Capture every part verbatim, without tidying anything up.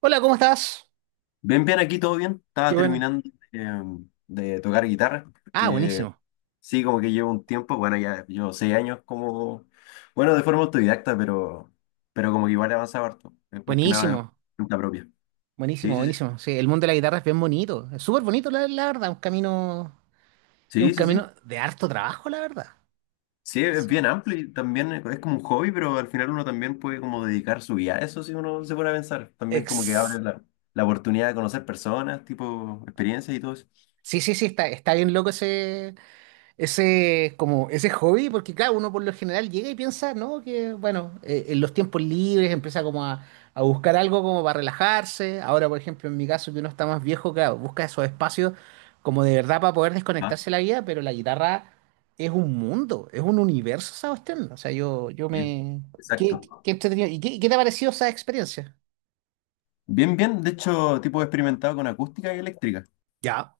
Hola, ¿cómo estás? Bien, bien, aquí todo bien. Estaba Qué bueno. terminando eh, de tocar guitarra, Ah, porque buenísimo. sí, como que llevo un tiempo, bueno, ya llevo seis años como, bueno, de forma autodidacta, pero, pero como que igual he avanzado harto, es más que nada Buenísimo. cuenta propia. Buenísimo, Sí, sí, sí. buenísimo. Sí, el mundo de la guitarra es bien bonito. Es súper bonito, la, la verdad. Un camino, es un Sí, sí, sí. camino de harto trabajo, la verdad. Sí, es Sí. bien amplio y también es como un hobby, pero al final uno también puede como dedicar su vida a eso si uno se pone a pensar. También como que abre Ex- la, la oportunidad de conocer personas, tipo experiencias y todo eso. Sí, sí, sí, está, está bien loco ese. Ese como Ese hobby, porque claro, uno por lo general llega y piensa, ¿no? Que bueno, eh, en los tiempos libres empieza como a, a buscar algo como para relajarse. Ahora, por ejemplo, en mi caso, que uno está más viejo, claro, busca esos espacios como de verdad para poder Ah, desconectarse de la vida, pero la guitarra es un mundo, es un universo esa cuestión. O sea, yo, yo sí. me... ¿Qué, Exacto. qué entretenido? ¿Y qué, qué te ha parecido esa experiencia? Bien, bien, de hecho, tipo experimentado con acústica y eléctrica. Ya,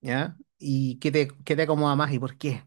¿ya? ¿Y qué te, qué te acomoda más y por qué?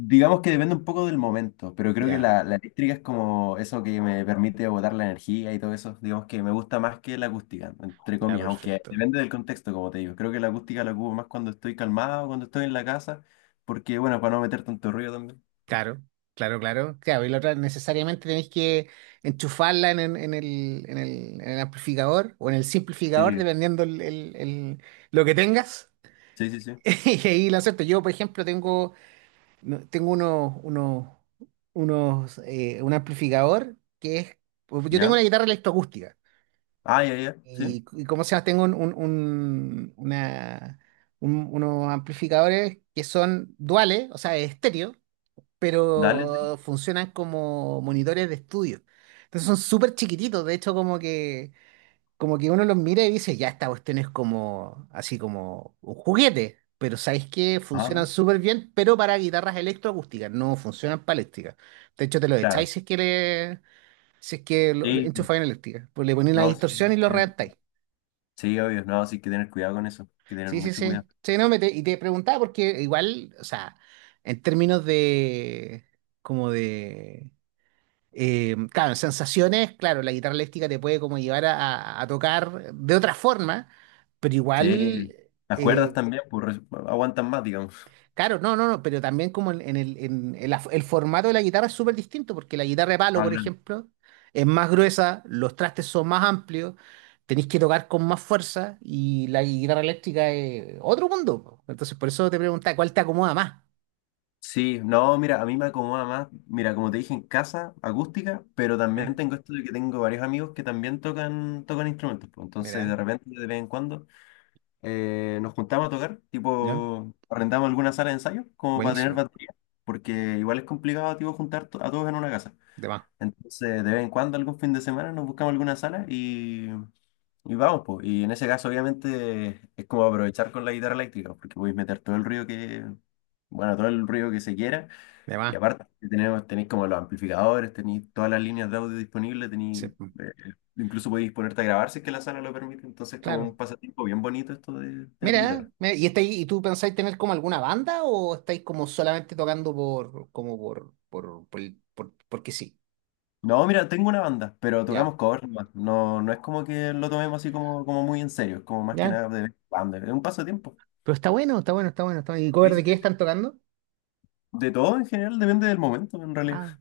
Digamos que depende un poco del momento, pero creo que Ya, la, la eléctrica es como eso que me permite agotar la energía y todo eso. Digamos que me gusta más que la acústica, entre ya, comillas, aunque perfecto. depende del contexto, como te digo. Creo que la acústica la ocupo más cuando estoy calmado, cuando estoy en la casa, porque, bueno, para no meter tanto ruido también. Claro, claro, claro. Claro, y la otra necesariamente tenéis que enchufarla en, en- en el, en el- en el amplificador o en el simplificador, Sí, dependiendo el, el- el- lo que tengas. sí, sí, sí. Y ahí lo acepto. Yo, por ejemplo, tengo, no- tengo unos, unos, unos, eh, un amplificador que es. Pues, yo tengo ¿Ya? una guitarra electroacústica. Ah, ya, ya, sí. Y, y ¿cómo se llama? Tengo un, un- un- una, un- unos amplificadores que son duales, o sea, estéreo, Dale, sí. pero funcionan como monitores de estudio. Entonces son súper chiquititos, de hecho como que, como que uno los mira y dice, ya esta cuestión es como, así como un juguete, pero ¿sabéis qué? Funcionan Ajá, súper bien, pero para guitarras electroacústicas, no funcionan para eléctricas. De hecho te los echáis claro. si es que, le, si es que lo, le Sí, enchufáis en eléctrica, pues le ponéis la no, sí. distorsión y lo reventáis. Sí, obvio, no, sí hay que tener cuidado con eso, hay que tener Sí, sí, mucho sí. cuidado. Sí, no, me te- y te preguntaba porque igual, o sea, en términos de, como de Eh, claro, en sensaciones, claro, la guitarra eléctrica te puede como llevar a, a- a tocar de otra forma, pero igual, Sí. Las cuerdas eh, también, pues res- bueno, aguantan más, digamos. claro, no, no, no, pero también como en, en el, en el af- el formato de la guitarra es súper distinto, porque la guitarra de palo, Ah, por claro. ejemplo, es más gruesa, los trastes son más amplios, tenéis que tocar con más fuerza y la guitarra eléctrica es otro mundo. Po. Entonces, por eso te preguntaba, ¿cuál te acomoda más? Sí, no, mira, a mí me acomoda más, mira, como te dije, en casa, acústica, pero Mira, también tengo esto de que tengo varios amigos que también tocan, tocan instrumentos, pues, entonces mira, de repente, de vez en cuando, eh, nos juntamos a tocar, ¿ya? tipo, arrendamos alguna sala de ensayo como para tener Buenísimo, batería, porque igual es complicado, tipo, juntar to- a todos en una casa. de más, Entonces, de vez en cuando, algún fin de semana, nos buscamos alguna sala y Y vamos, pues. Y en ese caso, obviamente, es como aprovechar con la guitarra eléctrica, porque podéis meter todo el ruido que, bueno, todo el ruido que se quiera. de Y más. aparte, si tenemos, tenéis como los amplificadores, tenéis todas las líneas de audio disponibles, Sí, tenéis, eh, incluso podéis ponerte a grabar si es que la sala lo permite. Entonces, como claro. un pasatiempo bien bonito esto de tener Mira, guitarra. Mira, ¿y estáis, y tú pensáis tener como alguna banda o estáis como solamente tocando por, como por, por, por, el- por- porque sí? No, mira, tengo una banda, pero Ya, tocamos covers nomás. No, no es como que lo tomemos así como, como muy en serio, es como más que ya. nada de vez, es un pasatiempo. Pero está bueno, está bueno, está bueno, está bueno. ¿Y Sí, cover sí, de qué sí. están tocando? De todo en general, depende del momento, en realidad. Ah,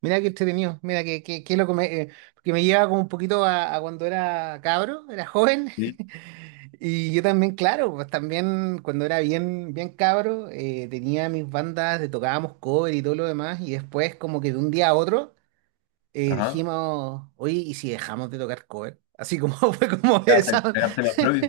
mira qué entretenido, mira que, que, que es lo que me, eh, que me lleva como un poquito a, a cuando era cabro, era joven. Sí. Y yo también, claro, pues también cuando era bien, bien cabro, eh, tenía mis bandas, de- tocábamos cover y todo lo demás, y después como que de un día a otro. eh, Ajá. dijimos, oye, ¿y si dejamos de tocar cover? Así como fue como Ya, o sea, esa. pegarte más propio.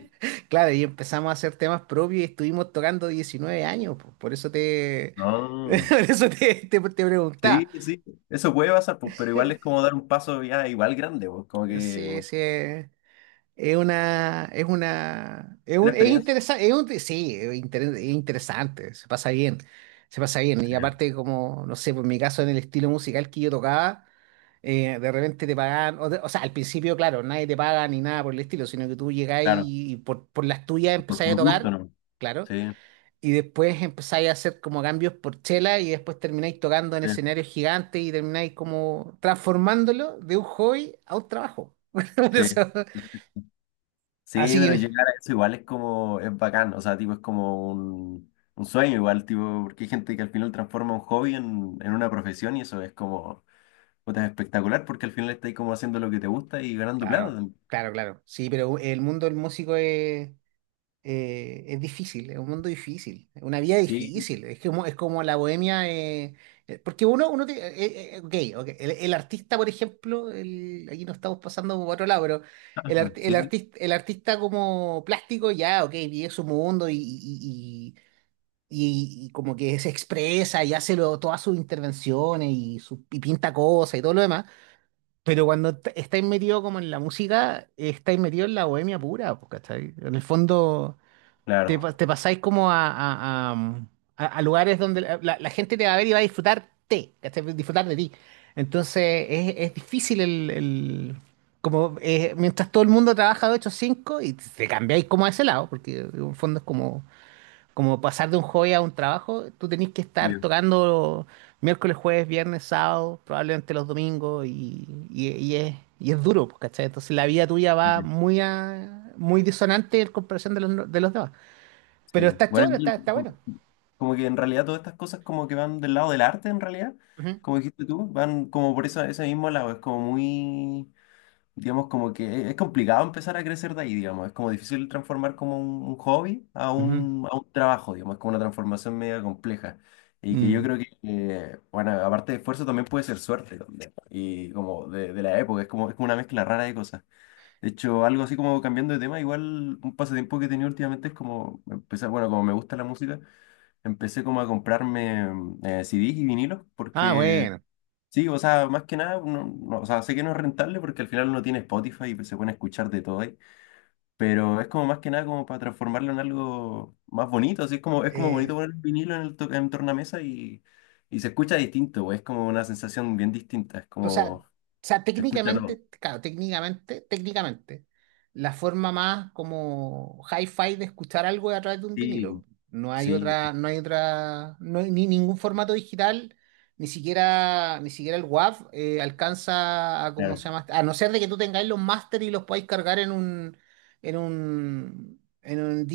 Claro, y empezamos a hacer temas propios y estuvimos tocando diecinueve años, po. Por eso te, No. por eso te, te, te preguntaba. Sí, sí. Eso puede pasar, pues, pero igual es como dar un paso ya igual grande, pues, como Sí, que sí. eh, Es una, es una, es una un, es experiencia. interesante, es un- sí, es, inter- es interesante, se pasa bien, se pasa bien. Y Sí, aparte, como, no sé, por mi caso, en el estilo musical que yo tocaba, eh, de repente te pagan, o, de- o sea, al principio, claro, nadie te paga ni nada por el estilo, sino que tú llegás claro, y, y por, por las tuyas por, empezáis a por gusto, tocar, ¿no? claro, Sí, y después empezáis a hacer como cambios por chela y después termináis tocando en sí, escenarios gigantes y termináis como transformándolo de un hobby a un trabajo. Por sí. eso. Sí, sí. Sí, Así pero que. llegar a eso igual es como, es bacán, o sea, tipo, es como un, un sueño igual, tipo, porque hay gente que al final transforma un hobby en, en una profesión y eso es como, puta, es espectacular porque al final estás como haciendo lo que te gusta y ganando plata Claro, también. claro, claro. Sí, pero el mundo del músico es, eh, es difícil, es un mundo difícil, es una vida Sí. difícil. Es que como- es como la bohemia. Eh, eh, porque uno, uno te- eh, eh, ok, ok, El, el artista, por ejemplo, el- aquí nos estamos pasando por otro lado, pero el, Ajá, art- el, sí, sí, artista, el artista como plástico, ya, ok, vive su mundo y, y, y- y- y como que se expresa y hace lo- todas sus intervenciones y, su, y pinta cosas y todo lo demás. Pero cuando t- estáis metido como en la música, estáis metido en la bohemia pura, pues, ¿cachai? En el fondo, te, claro. pa- te pasáis como a, a- a- mm, a- a lugares donde la, la- la gente te va a ver y va a disfrutarte, ¿cachai? Disfrutar de ti. Entonces, es, es difícil el, el- como eh, mientras todo el mundo trabaja de ocho a cinco y te cambiáis como a ese lado, porque en el fondo es como como pasar de un hobby a un trabajo, tú tenés que estar Obvio. tocando miércoles, jueves, viernes, sábado, probablemente los domingos, y, y- y es, y es duro, pues, ¿cachai? Entonces la vida tuya Sí, va sí. muy, a- muy disonante en comparación de los, no, de los demás. Pero Sí. está Bueno, choro, está, está yo, bueno. como que en realidad todas estas cosas como que van del lado del arte en realidad, Ujú, como dijiste tú, van como por esa, ese mismo lado, es como muy, digamos, como que es es complicado empezar a crecer de ahí, digamos, es como difícil transformar como un, un hobby a ujú. un, a un trabajo, digamos, es como una transformación media compleja. Y que yo Mm. creo que, eh, bueno, aparte de esfuerzo también puede ser suerte también. Y como de, de la época, es como, es como una mezcla rara de cosas. De hecho, algo así como cambiando de tema, igual un pasatiempo que he tenido últimamente es como empezar, bueno, como me gusta la música, empecé como a comprarme mm, eh, C D s y vinilos, Ah, porque bueno. sí, o sea, más que nada, no, no, o sea, sé que no es rentable porque al final uno tiene Spotify y pues, se pueden escuchar de todo ahí, pero es como más que nada como para transformarlo en algo más bonito, así es como, es como bonito poner un vinilo en el, to- en el tornamesa y, y se escucha distinto, es como una sensación bien distinta, es O sea, o como sea, se escucha todo. técnicamente, claro, técnicamente, técnicamente, la forma más como hi-fi de escuchar algo es a través de un Sí, vinilo. No hay sí, otra, no hay otra, no hay ni ningún formato digital, ni siquiera, ni siquiera el WAV eh, alcanza a cómo claro. se llama, a no ser de que tú tengáis los máster y los podáis cargar en un, en un, en un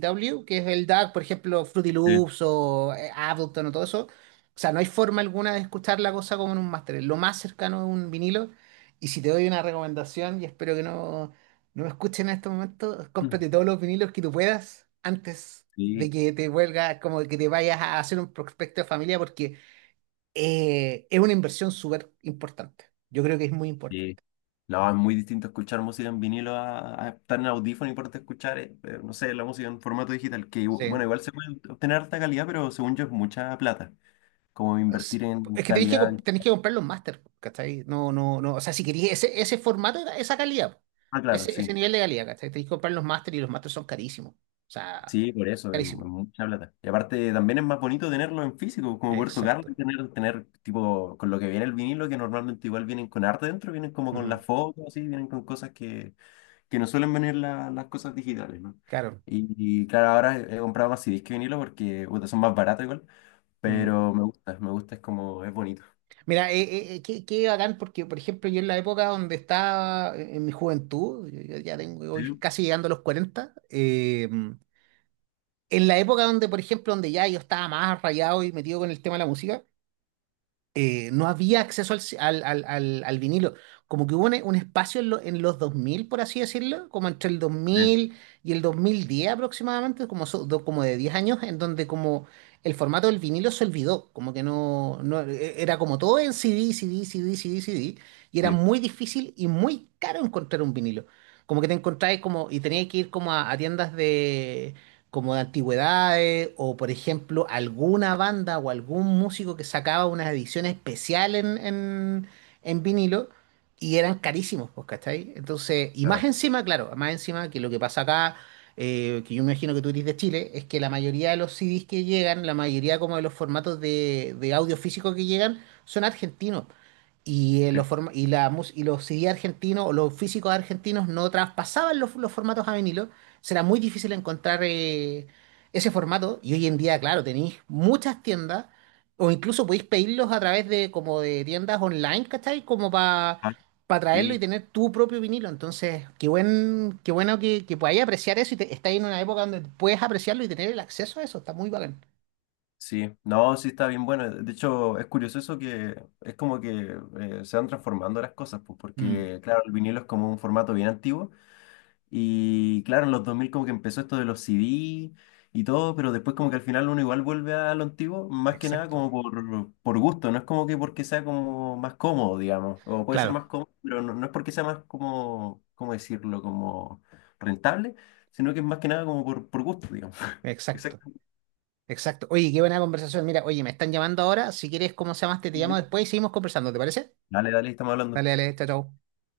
dau, que es el DAC, por ejemplo, Fruity Loops o eh, Ableton o todo eso, o sea, no hay forma alguna de escuchar la cosa como en un máster. Es lo más cercano es un vinilo. Y si te doy una recomendación, y espero que no, no me escuchen en estos momentos, Sí. cómprate todos los vinilos que tú puedas antes de Sí, que te vuelvas, como que te vayas a hacer un prospecto de familia, porque eh, es una inversión súper importante. Yo creo que es muy sí. importante. No, es muy distinto escuchar música en vinilo a, a estar en audífono y poderte escuchar, eh, eh, no sé, la música en formato digital, que igu- bueno, Sí. igual se puede obtener harta calidad, pero según yo es mucha plata. Como Es invertir en es que tenéis que, calidad. comp- tenéis que comprar los máster, ¿cachai? No, no, no. O sea, si queréis ese, ese formato, esa calidad, Ah, claro, ese, sí. ese nivel de calidad, ¿cachai? Tenéis que comprar los máster y los máster son carísimos. O sea, Sí, por eso, es, mu- carísimos. es mucha plata. Y aparte también es más bonito tenerlo en físico, como poder tocarlo y Exacto. tener, tener tipo, con lo que viene el vinilo, que normalmente igual vienen con arte dentro, vienen como con la Ujú. foto, así, vienen con cosas que que no suelen venir la- las cosas digitales, ¿no? Claro. Y, y claro, ahora he he comprado más C D s que vinilo porque puta, son más baratos igual, Mm. pero me gusta, me gusta, es como, es bonito. Mira, eh, eh, eh, qué, qué bacán, porque, por ejemplo, yo en la época donde estaba, eh, en mi juventud, yo, yo ya tengo, voy Sí, casi llegando a los cuarenta, eh, en la época donde, por ejemplo, donde ya yo estaba más rayado y metido con el tema de la música, eh, no había acceso al, al, al, al- al vinilo. Como que hubo un, un espacio en, lo- en los dos mil por así decirlo, como entre el dos sí, mil y el dos mil diez aproximadamente, como, so- do- como de diez años, en donde como el formato del vinilo se olvidó, como que no, no e- era como todo en CD, CD, CD, CD, CD, y era sí, muy difícil y muy caro encontrar un vinilo. Como que te encontráis como, y tenías que ir como a, a tiendas de como de antigüedades, o por ejemplo, alguna banda o algún músico que sacaba una edición especial en, en, en vinilo, y eran carísimos, pues, ¿cachai? Entonces, y más claro, encima, claro, más encima que lo que pasa acá, eh, que yo me imagino que tú eres de Chile, es que la mayoría de los C Ds que llegan, la mayoría como de los formatos de, de audio físico que llegan, son argentinos. Y, eh, los sí. forma- y, la mus- y los C D argentinos o los físicos argentinos no traspasaban los, los formatos a vinilo. Será muy difícil encontrar eh, ese formato. Y hoy en día, claro, tenéis muchas tiendas o incluso podéis pedirlos a través de como de tiendas online, ¿cachai? Como para Ah, traerlo y sí, tener tu propio vinilo. Entonces, qué buen, qué bueno que, que podáis apreciar eso y te, estáis en una época donde puedes apreciarlo y tener el acceso a eso. Está muy bacán. sí. No, sí está bien bueno. De hecho, es curioso eso que es como que eh, se van transformando las cosas, pues, Mm, porque claro, el vinilo es como un formato bien antiguo. Y claro, en los dos mil como que empezó esto de los C D y todo, pero después como que al final uno igual vuelve a lo antiguo, más que nada exacto. como por, por gusto, no es como que porque sea como más cómodo, digamos, o puede ser Claro, más cómodo, pero no, no es porque sea más como, ¿cómo decirlo?, como rentable, sino que es más que nada como por, por gusto, digamos. exacto. Exacto. Exacto. Oye, qué buena conversación. Mira, oye, me están llamando ahora. Si quieres, ¿cómo se llamaste? Te llamo después y seguimos conversando, ¿te parece? Dale, dale, estamos Dale, hablando. dale, chao, chao.